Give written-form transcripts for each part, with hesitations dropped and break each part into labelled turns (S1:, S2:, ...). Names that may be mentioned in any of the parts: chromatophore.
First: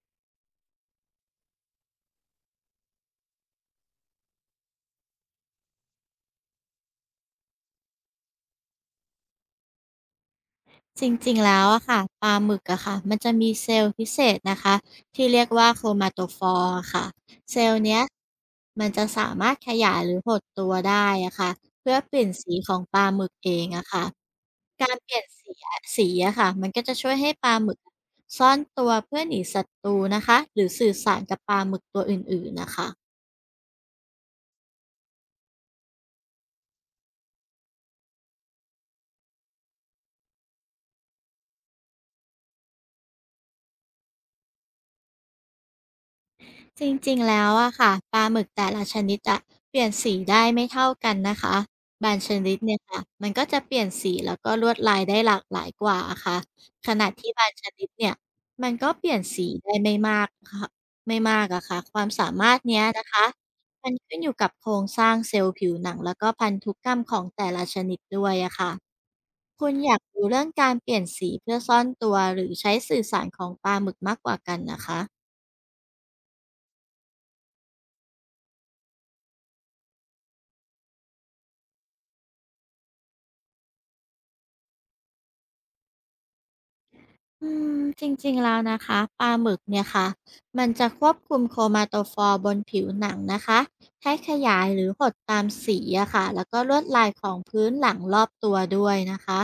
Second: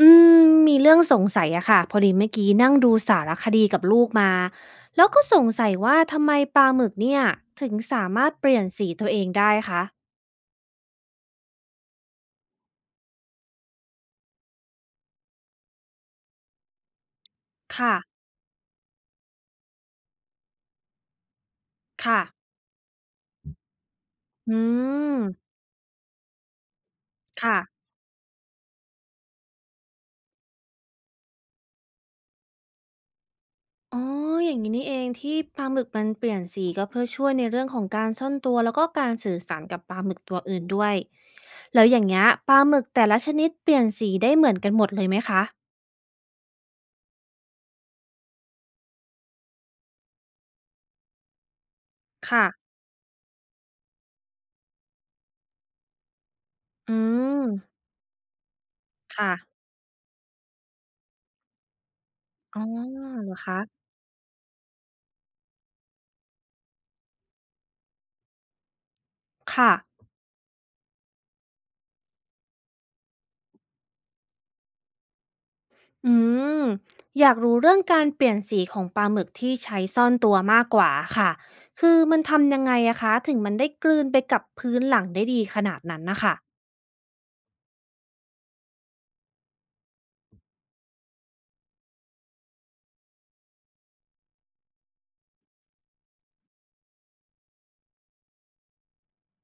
S1: อืมมีเรื่องสงสัยอะค่ะพอดีเมื่อกี้นั่งดูสารคดีกับลูกมาแล้วก็สงสัยว่าทำไมปลาหมึกเนี่ยถึงสามารถเปลี่ยนสีตัวเองได้คะ
S2: จริงๆ แล้วอะค่ะปลาหมึกอะค่ะมันจะมีเซลล์พิเศษนะคะที่เรียกว่าโค r o า a ต o p h o r e อะค่ะเซลล์
S1: ค่ะ
S2: เนี้ยมันจะสามารถขยายหรือหดตัวได้อะค่ะเพื่อเปลี่ยน
S1: ค่ะ
S2: สีของปลาหมึกเองอะค่ะ
S1: อื
S2: การเปลี่
S1: ม
S2: ยนสีสีอะค่ะมันก็จะช่วยให้ปลา
S1: ค่ะ
S2: หมึกซ่อนตัวเพื่อหนีศัตรูนะคะหรือสื่อสารกับปลาหมึกตัวอื่นๆน่ะค่ะ
S1: อ๋ออย่างนี้นี่เองที่ปลาหมึกมันเปลี่ยนสีก็เพื่อช่วยในเรื่องของการซ่อนตัวแล้วก็การสื่อสารกับปลาหมึกตัวอื่นด้วยแล้วอย่างเงี้ยปลาหมึกแต่ละชนิดเปลี่ยนสีได้เหมือนกันหมดเลยไหมคะ
S2: จริงๆแล้วอะค่ะปลาหมึกแต่ละชนิดอะเปลี่ยนสีได้ไม่เท่ากันนะคะบางช
S1: ค่ะ
S2: นิดเนี่ยค่ะมันก็จะเปลี่ยนสีแล้วก็ลวดลายได้หลากหลายกว่าอะค่ะข
S1: อื
S2: ณะที่
S1: ม
S2: บางชนิดเนี่ยมันก็เปลี่ยน
S1: ค่ะ
S2: สีได้ไม่มากค่ะไม่มากอะค่ะความสามาร
S1: อ๋
S2: ถ
S1: อ
S2: เนี้ยนะคะ
S1: เหรอคะ
S2: มันขึ้นอยู่กับโครงสร้างเซลล์ผิวหนังแล้วก็พันธุกรรมของแต่ละชนิดด้วยอะค่ะคุ
S1: ค่ะ
S2: ณอยากรู้เรื่องการเปลี่ยนสีเพื่อซ่อนตัวหรือใช้สื่อสารของปลาหมึกมากกว่ากันนะคะ
S1: อืมอยากรู้เรื่องการเปลี่ยนสีของปลาหมึกที่ใช้ซ่อนตัวมากกว่าค่ะคือมันทำยังไงอะคะถึงมันได้กลืนไปกับพื้นหลังได้ดีขนาดนั้นนะคะ
S2: จริงๆแล้วนะคะปลาหมึกเนี่ยค่ะมันจะควบคุมโครมาโตฟอร์บนผิวหนังนะคะให้ขยายหรือหดตามสีอะค่ะแล้วก็ลวดลายของพื้นหลังรอบตัวด้วยนะคะ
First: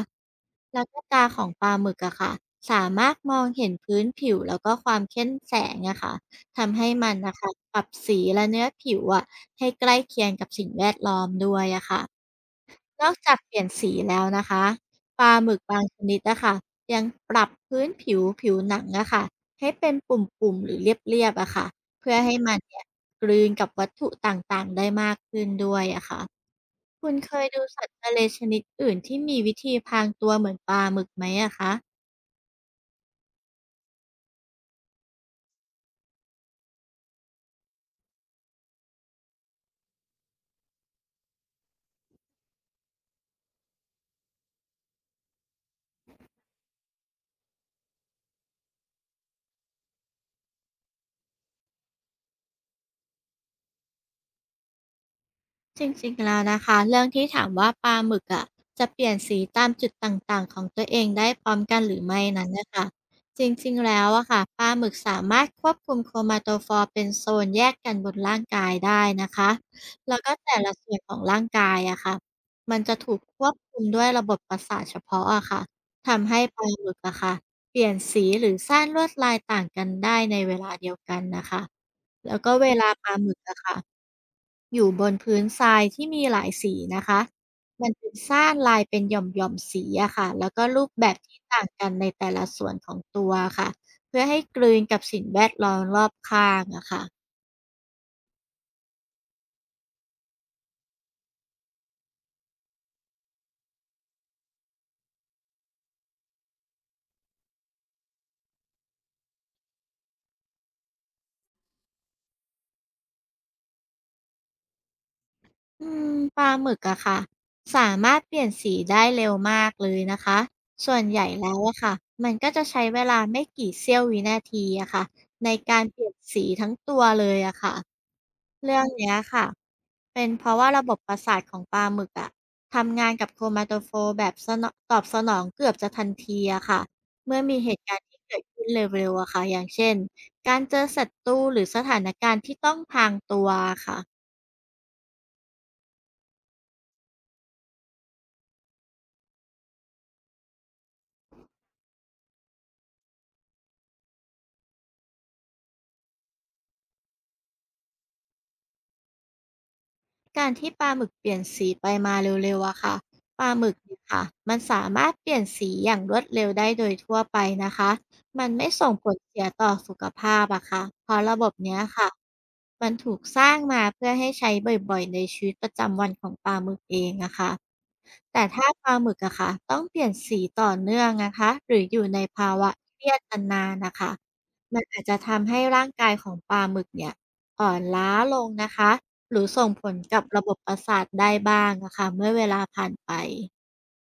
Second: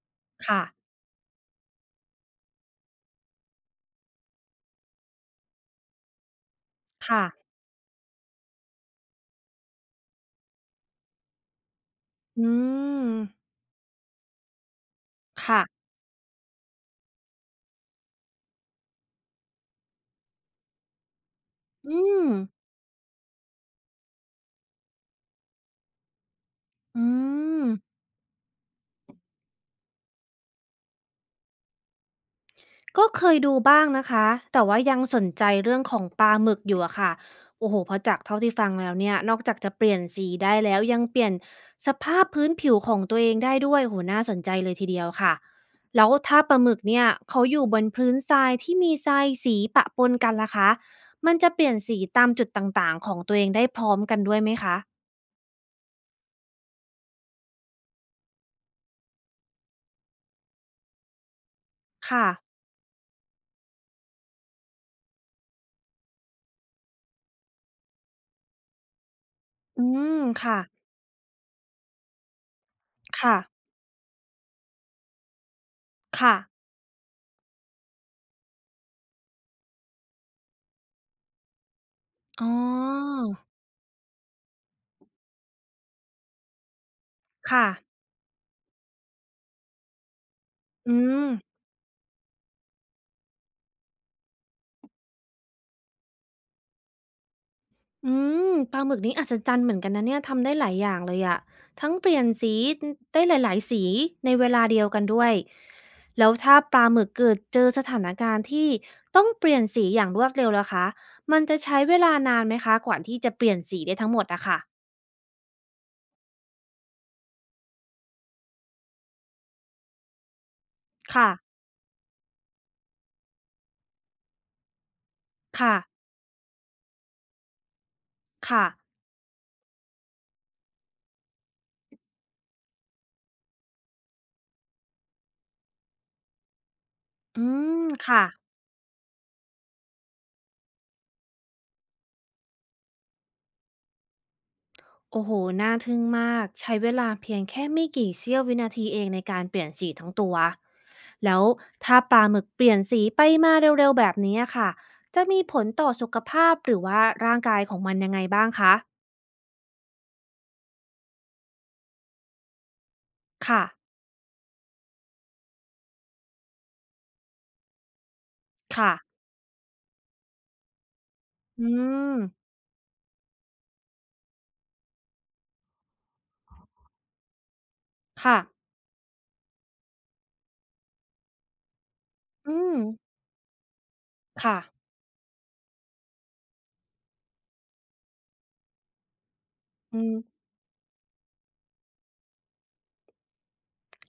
S1: ค่ะ
S2: แล้วก็ตาของปลาหมึกอะค่ะสามารถมองเห็นพื้นผิวแล้วก็ความเข้มแสงอะค่ะทำให้มัน
S1: ค่ะ
S2: นะคะปรับสีและเนื้อผิวอะให้ใกล้เคียงกับสิ่งแวดล้อมด้วยอะค่ะ
S1: อื
S2: น
S1: ม
S2: อกจากเปลี่ยนสีแล้วนะคะปลาหมึ
S1: ค่ะ
S2: กบางชนิดอะค่ะยังปรับพื้นผิวผิวหนังอะค่ะให้เป็นปุ่มๆหรือเรียบๆอะค่ะ
S1: อื
S2: เพื่อ
S1: ม
S2: ให้มันเนี่ยกลืนกับวัตถุต่างๆได้มากขึ้นด้วยอะค่ะ
S1: อื
S2: คุณเคยดู
S1: ม
S2: สัตว์ทะเลชนิดอื่นที่มีวิธีพรางตัวเหมือนปลาหมึกไหมอะคะ
S1: ก็เคยดูบ้างนะคะแต่ว่ายังสนใจเรื่องของปลาหมึกอยู่อะค่ะโอ้โหเพราะจากเท่าที่ฟังแล้วเนี่ยนอกจากจะเปลี่ยนสีได้แล้วยังเปลี่ยนสภาพพื้นผิวของตัวเองได้ด้วยโหน่าสนใจเลยทีเดียวค่ะแล้วถ้าปลาหมึกเนี่ยเขาอยู่บนพื้นทรายที่มีทรายสีปะปนกันล่ะคะมันจะเปลี่ยนสีตามจุดต่างๆของตัวเองได้พร้อมกันด้วยไหมคะ
S2: จริงๆแล้วนะคะ เรื่องที่ถามว่าปลาหมึกอะจะเปลี่ยนสีตามจุดต่างๆของตัวเองได้พร้อมกันหรือไม่
S1: ค่ะ
S2: นั้นน่ะค่ะจริงๆแล้วอะค่ะปลาหมึกสามารถควบคุมโครมาโตฟอร์เป็นโซนแยกกันบนร่างกายได้นะคะ
S1: อื
S2: แล้วก็แต่
S1: ค่ะ
S2: ละส่วนของร่างกายอะค่ะมันจะถูก
S1: ค่ะ
S2: ควบคุมด้วยระบบประสาทเฉพาะอะค่ะทำ
S1: ค่ะ
S2: ให้ปลาหมึกอะค่ะเปลี่ยนสีหรือสร้างลวดลายต่างกันได้ในเวลาเดียวกันนะคะแล้ว
S1: อ๋
S2: ก็เวลาป
S1: อ
S2: ลาหมึกอะค่ะ อยู่บนพื้นทรายที่มีหลายสีนะคะ
S1: ค่ะ
S2: มันจึสร้างลายเป็นหย่อมๆสีอะค่ะแล้วก็รูป
S1: อื
S2: แบบ
S1: ม
S2: ที่ต่างกันในแต่ละส่วนของตัวค่ะเพื่อให้กลืนกับสิ่งแวดล้อมรอบข้างอะค่ะ
S1: อืปลาหมึกนี้อัศจรรย์เหมือนกันนะเนี่ยทำได้หลายอย่างเลยอะทั้งเปลี่ยนสีได้หลายๆสีในเวลาเดียวกันด้วยแล้วถ้าปลาหมึกเกิดเจอสถานการณ์ที่ต้องเปลี่ยนสีอย่างรวดเร็วล่ะคะมันจะใช้เวลานานไหมคะกว่าที่จะเปลี่ยนสีได้ทั้งหมดอะค่ะ
S2: อืมปลาหมึกอะค่ะ สามารถเปลี่ยนสีได้เร็วมากเลยนะคะ ส่วนใหญ่
S1: ค่ะ
S2: แล้วอะค่ะ มันก็จะใช้เวลาไม่กี่เสี้ยววินาทีอะค่ะในการเป
S1: ค่ะ
S2: ลี่ยนสีทั้งตัวเลยอะค่ะ
S1: ค่ะ
S2: เรื่องเนี้ยค่ะ เป็นเพราะว่าระบบประสาทของปลาหมึกอะทำงานกับโครมาโตโฟร์แบบสนอตอบสนองเกือบจะทันทีอะค่ะเมื่
S1: อื
S2: อมีเห
S1: ม
S2: ตุการณ์ที่
S1: ค่ะ
S2: เกิดขึ้นเร็วๆอะค่ะอย่างเช่นการเจอศัตรูหรือสถานการณ์ที่ต้องพรางตัวค่ะ
S1: โอ้โฮน่าทึ่งมาก ใช้เวลาเพียงแค่ไม่กี่เสี้ยววินาทีเองในการเปลี่ยนสีทั้งตัว แล้วถ้าปลาหมึกเปลี่ยนสีไปมาเร็วๆแบบนี้อะค่ะ จะมีผลต่อสุขภาพหรือว่าร่างกายของมันยังไงบ้างคะ
S2: การที่ปลาหมึกเปลี่ยนสีไปมาเร็วๆอะค่ะปลา
S1: ค่ะ
S2: หมึกเนี่ยค่ะ มันสามารถเปลี่ยนสีอย่างรวดเร็วได้โดยทั่วไปนะคะ มันไม่
S1: ค่ะ
S2: ส่งผลเสียต่อสุขภาพอะค่ะเพราะระบบ
S1: อื
S2: เนี้ยค่ะ
S1: ม
S2: มันถูกสร้างมาเพื่อให้ใช้บ่อยๆในชีวิตประจำวันของปลาหมึกเองอะค่ะ
S1: ค่ะ
S2: แต่ถ้าปลาหมึกอะค่ะต้องเปลี่ยนสีต่อเนื่องนะคะหรืออยู่ในภา
S1: อื
S2: วะ
S1: ม
S2: เครียดนานๆนะคะ
S1: ค่ะ
S2: มันอาจจะทำให้ร่างกายของปลาหมึกเนี่ยอ่อนล้าลงนะคะหรือส่งผล
S1: อืม
S2: กับระบบประสาทได้บ้างอะค่ะเมื่อเวลาผ่านไป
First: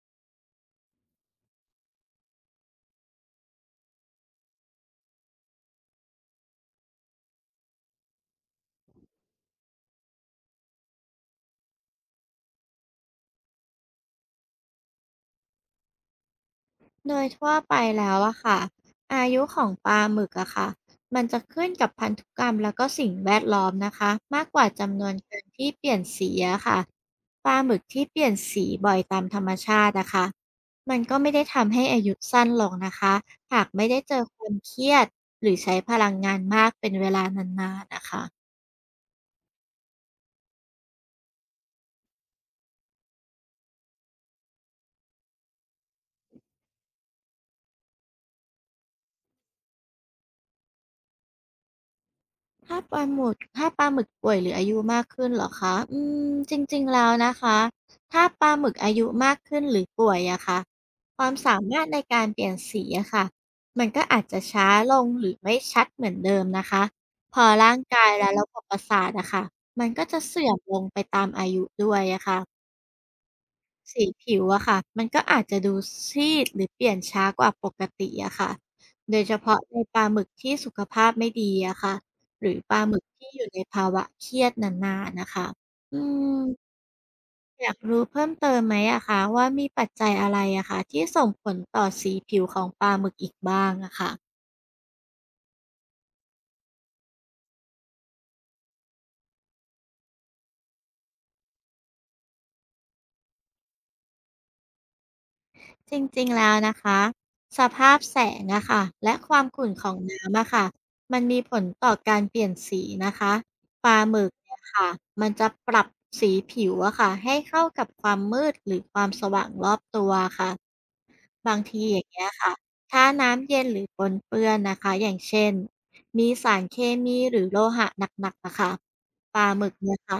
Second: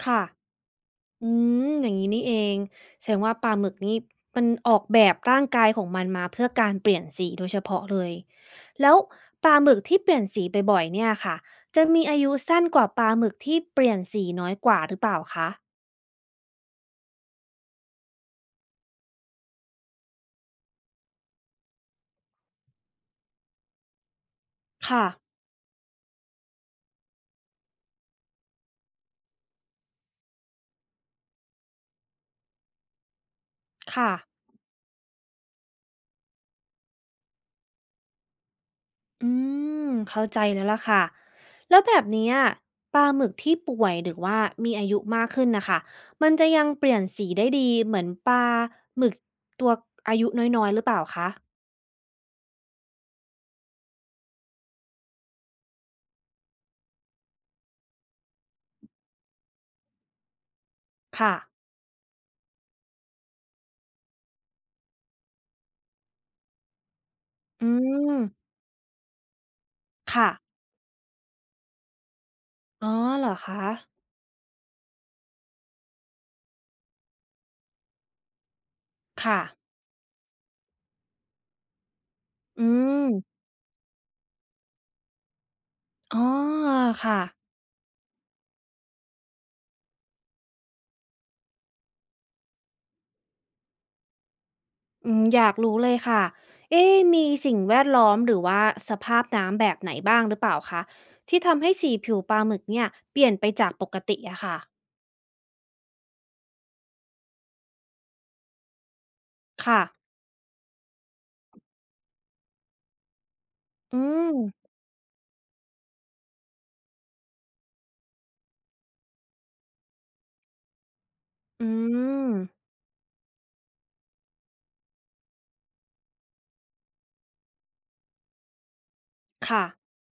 S1: ค่ะ อืมอย่างงี้นี่เองแสดงว่าปลาหมึกนี่มันออกแบบร่างกายของมันมาเพื่อการเปลี่ยนสีโดยเฉพาะเลยแล้วปลาหมึกที่เปลี่ยนสีบ่อยๆเนี่ยค่ะจะมีอายุสั้นกว่าปลาหมึกที่เปลี่ยนสีน้อยกว่าหรือเปล่าคะ
S2: โดยทั่วไปแล้วอะค่ะอายุของปลาหมึกอะค่ะมันจะขึ้นกับพันธุกรรมแล้วก็สิ่งแวดล้อมนะคะมากกว่าจำน
S1: ค่ะ
S2: วนการที่เปลี่ยนสีอะค่ะปลาหมึกที่เปลี่ยนสีบ่อยตามธรรมชาตินะคะมันก็ไม่ได้ทำให้อายุสั้นลงนะคะหากไม่ได้
S1: ค่ะ
S2: เจอความเครียดหรือใช้พลังงานมากเป็นเวลานานๆนะคะ
S1: อืมเข้าใจแล้วล่ะค่ะแล้วแบบเนี้ยปลาหมึกที่ป่วยหรือว่ามีอายุมากขึ้นนะคะมันจะยังเปลี่ยนสีได้ดีเหมือนปลาหมึกตัวอายุน้อยๆหรือเปล่าคะ
S2: ถ้าปลาหมึกป่วยหรืออายุมากขึ้นเหรอคะอืมจริงๆแล้วนะคะถ้าปลาหมึกอายุมากขึ้นหรือป่วยอะค่ะควา
S1: ค่ะ
S2: มสามารถในการเปลี่ยนสีอะค่ะมันก็อาจจะช้าลงหรือไม่ชัดเหมือนเดิมนะคะพอ
S1: อื
S2: ร่างกายและ
S1: ม
S2: ระบบประสาทอะค่ะมันก็จะ
S1: ค่ะ
S2: เสื่อมลงไปตามอายุด้วยอะค่ะ
S1: อ๋อเหรอคะ
S2: สีผิวอะค่ะมันก็อาจจะดูซีดหรือเปลี่ยนช้ากว่าปกติอะค่ะโดยเฉ
S1: ค่ะ
S2: พาะในปลาหมึกที่สุขภาพไม่ดีอะค่ะหรือ
S1: อื
S2: ปลาหมึ
S1: ม
S2: กที่อยู่ในภาวะเครียดนานๆนะคะอื
S1: อ๋อ
S2: ม
S1: ค่ะ
S2: อยากรู้เพิ่มเติมไหมอะคะว่ามีปัจจัยอะไรอะคะที่ส่งผลต่อสีผิวของปลาหมึกอีกบ้างอะค่ะ
S1: อยากรู้เลยค่ะ เอ๊ะมีสิ่งแวดล้อมหรือว่าสภาพน้ำแบบไหนบ้างหรือเปล่าคะที่ทำให้สีผิวปลาหมึกเนี่ยเปลี่ยนไปจากปกติอะค่ะ
S2: จริงๆแล้วนะคะสภาพแสงอะค่ะและความขุ่น
S1: ค่ะ
S2: ของน้ำอะค่ะมันมีผลต่อการเปลี่ยนสีนะคะปลา
S1: อื
S2: หมึก
S1: ม
S2: เนี่ยค่ะมันจะปรับสีผิวอะค่ะให้เข้ากับความมืดหรือความสว่างรอบตัวค่ะบาง
S1: อื
S2: ทีอย่างเงี้ย
S1: ม
S2: ค่ะถ้าน้ำเย็นหรือปนเปื้อนนะคะอย่างเช่นมีสารเคมีหรือโลหะหนักๆนะคะปลาห
S1: ค่ะ
S2: มึกเนี่ยค่ะ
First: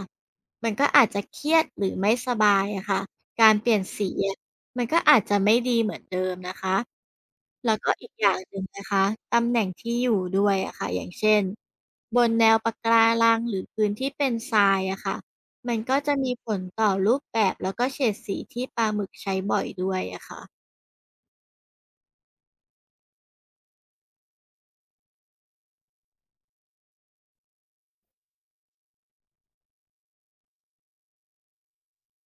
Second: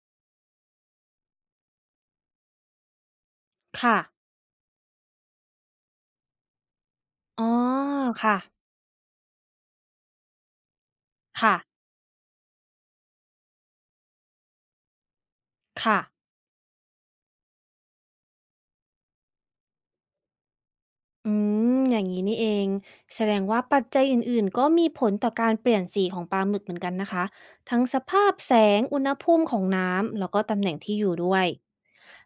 S2: มันก็อาจจะเครียดหรือไม่สบายอะค่ะการเปลี่ยน
S1: ค่ะ
S2: สี มันก็อาจจะไม่ดีเหมือนเดิมนะคะ
S1: อ๋อ
S2: แล้วก็อีกอย่า
S1: ค่ะ
S2: งหนึ่งนะคะตำแหน่งที่อยู่ด้วยอะค่ะอย่างเช่น
S1: ค่ะ
S2: บนแนวปะการังหรือพื้นที่เป็นทรายอะค่ะมันก็
S1: ค่ะ
S2: จะมีผลต่อรูปแบบแล้วก็เฉดสีที่ปลาหมึกใช้บ่อยด้วยอะค่ะ
S1: อืมอย่างนี้นี่เองแสดงว่าปัจจัยอื่นๆก็มีผลต่อการเปลี่ยนสีของปลาหมึกเหมือนกันนะคะทั้งสภาพแสงอุณหภูมิของน้ำแล้วก็ตำแหน่งที่อยู่ด้วย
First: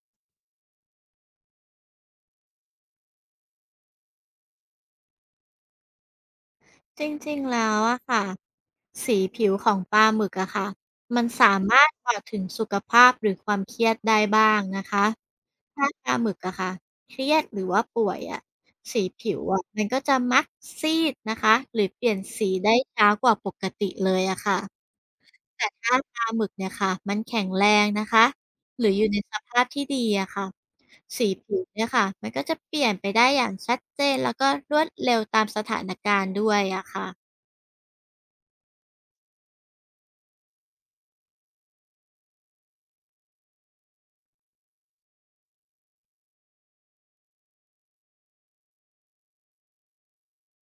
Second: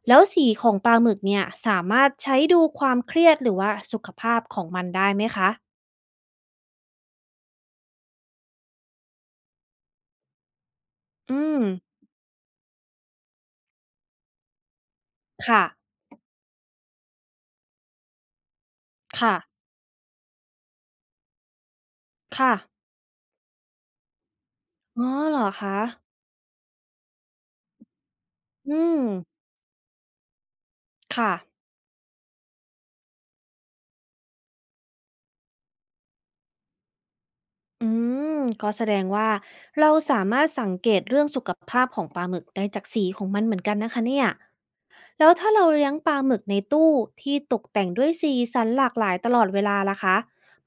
S1: แล้วสีของปลาหมึกเนี่ยสามารถใช้ดูความเครียดหรือว่าสุขภาพของมันได้ไหมคะ
S2: จริงๆแล้วอะค่ะสีผิวของปลาหมึกอะค่ะมัน
S1: อื
S2: สา
S1: ม
S2: มารถบอกถึงสุขภาพหรือความเครียดได้บ้างนะคะ
S1: ค่ะ
S2: ถ้าปลาหมึกอะค่ะเครียดหรือว่าป่วยอะสีผิว
S1: ค่ะ
S2: อะมันก็จะมักซีดนะคะหรือเปลี่ยนสี
S1: ค่ะ
S2: ได้ช้ากว่าปกติเลยอะค่ะ
S1: อ๋อเหรอ
S2: แต่
S1: คะ
S2: ถ้าปลาหมึกเนี่ยค่ะมันแข็งแรงนะคะ
S1: อื
S2: หรืออ
S1: ม
S2: ยู่ในสภาพที่ดีอะค่ะสี
S1: ค่ะ
S2: ผิวเนี่ยค่ะมันก็จะเปลี่ยนไปได้อย่างชัดเจนแล้วก็รวดเร็วตามสถานการณ์ด้วยอะค่ะ
S1: อืมก็แสดงว่าเราสามารถสังเกตเรื่องสุขภาพของปลาหมึกได้จากสีของมันเหมือนกันนะคะเนี่ย แล้วถ้าเราเลี้ยงปลาหมึกในตู้ที่ตกแต่งด้วยสีสันหลากหลายตลอดเวลาล่ะคะ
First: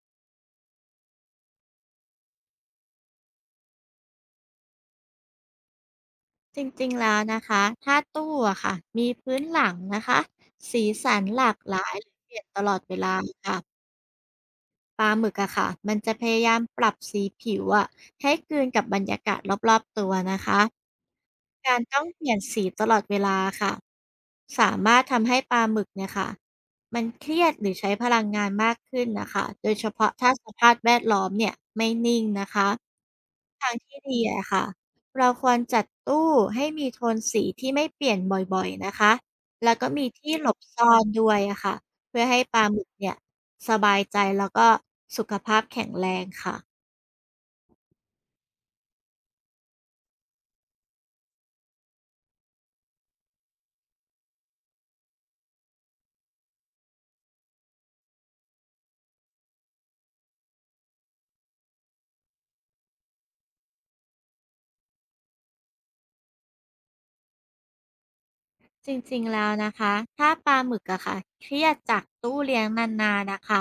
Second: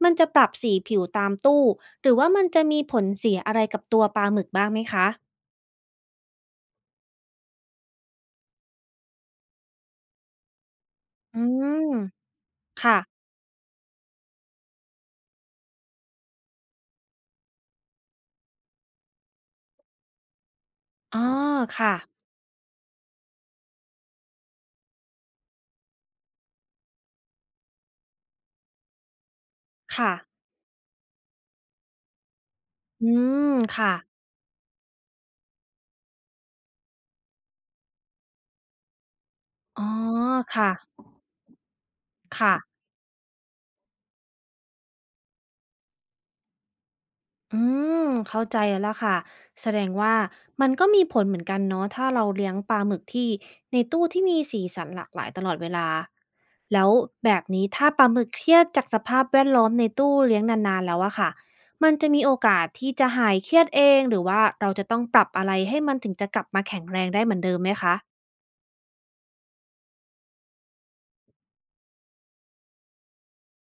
S1: มันจะปรับสีผิวตามตู้หรือว่ามันจะมีผลเสียอะไรกับตัวปลาหมึกบ้างไหมคะ
S2: จริงๆแล้วนะคะถ้าตู้อะค่ะมีพื้นหลังนะคะสีสัน
S1: อื
S2: หลากหลา
S1: ม
S2: ยหรือเปลี่ยนตลอดเว
S1: ค่ะ
S2: ลาค่ะ ปลาหมึกอะค่ะมันจะพยายามปรับสีผิวอะให้กลืนกับบรรยากาศรอบๆตัวนะคะ
S1: อ๋อ
S2: การ
S1: ค่ะ
S2: ต้องเปลี่ยนสีตลอดเวลาค่ะสามารถทำให้ปลาหมึกเนี่ยค่ะมันเครียดหรือใช้พลังงานมากขึ้นนะคะโดยเฉ
S1: ค่ะ
S2: พาะถ้าสภาพแวดล้อมเนี่ยไม่นิ่งนะคะ
S1: อืมค่ะ
S2: ที่ดีอะค่ะเราควรจัดตู้ให้มีโทนสีที่ไม่เปลี่ยนบ่อยๆนะคะแล้ว
S1: อ๋
S2: ก็
S1: อ
S2: มีที่หลบ
S1: ค่ะ
S2: ซ่อนด้วยอะค่ะเพื่อให้
S1: ค่ะ
S2: ปลาหมึกเนี่ยสบายใจแล้วก็สุขภาพแข็งแรงค่ะ
S1: อืมเข้าใจแล้วค่ะแสดงว่ามันก็มีผลเหมือนกันเนาะถ้าเราเลี้ยงปลาหมึกที่ในตู้ที่มีสีสันหลากหลายตลอดเวลาแล้วแบบนี้ถ้าปลาหมึกเครียดจากสภาพแวดล้อมในตู้เลี้ยงนานๆแล้วอะค่ะมันจะมีโอกาสที่จะหายเครียดเองหรือว่าเราจะต้องปรับอะไรให้มันถึงจะกลับมาแข็งแรงได้เหมือนเดิมไหมคะ
S2: จริงๆแล้วนะคะ ถ้าปลาหมึกอะค่ะเครียดจากตู้เลี้ยงนานๆนะค่ะ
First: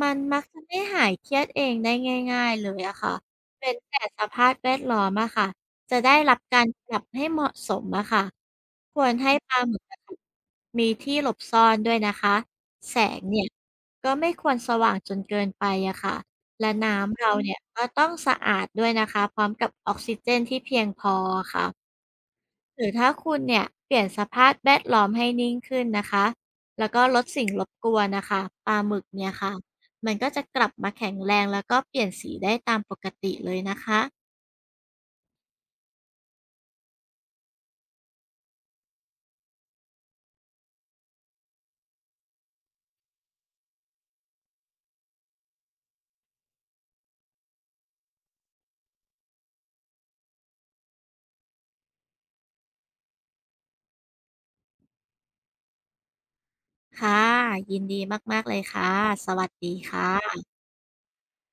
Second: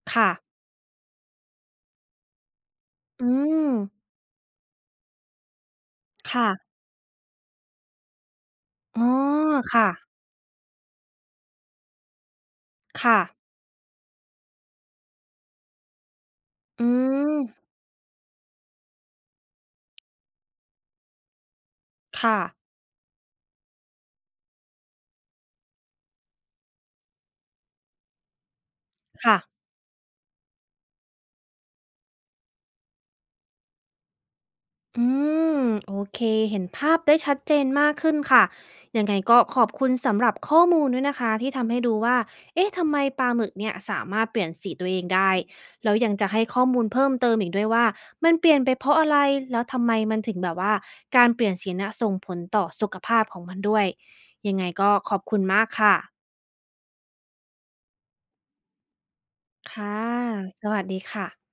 S2: มัน
S1: ค่ะ
S2: มักจะไม่หายเครียดเองได้ง่ายๆเลยอะค่ะ
S1: อื
S2: เว้
S1: ม
S2: นแต่สภาพแวดล้อมอะค่ะจะได้รับ
S1: ค่ะ
S2: การปรับให้เหมาะสมอะค่ะค
S1: อ๋อ
S2: วรให้ปลาหมึก
S1: ค่ะ
S2: อะค่ะมีที่หลบซ่อนด้วยนะคะ แส
S1: ค่ะ
S2: งเนี่ยก็ไม่ควรสว่างจนเกินไปอะค่ะและ
S1: อื
S2: น้ำเรา
S1: ม
S2: เนี่ยก็ต้องสะอาดด้วยนะคะพร้อมกับออกซิเจนที่เพียงพอค่ะ
S1: ค่ะ
S2: หรือถ้าคุณเนี่ยเปลี่ยนสภาพแวดล้อมให้นิ่งขึ้นนะคะแล้วก็ลดสิ่งรบกวนนะคะปลาหมึกเนี่ย
S1: ค่ะ
S2: ค่ะมันก็จะกลับมาแข็งแรงแล้วก็เปลี่ยนสีได้ตามปกติเลยนะคะ
S1: อืมโอเคเห็นภาพได้ชัดเจนมากขึ้นค่ะยังไงก็ขอบคุณสำหรับข้อมูลด้วยนะคะที่ทำให้ดูว่าเอ๊ะทำไมปลาหมึกเนี่ยสามารถเปลี่ยนสีตัวเองได้แล้วยังจะให้ข้อมูลเพิ่มเติมอีกด้วยว่ามันเปลี่ยนไปเพราะอะไรแล้วทำไมมันถึงแบบว่าการเปลี่ยนสีน่ะส่งผลต่อสุขภาพของมันด้วยยังไงก็ขอบคุณมากค่ะ
S2: ค่ะยินดีมากๆเลยค่ะสวัสดี
S1: ค่ะ
S2: ค่ะ
S1: สวัสดีค่ะ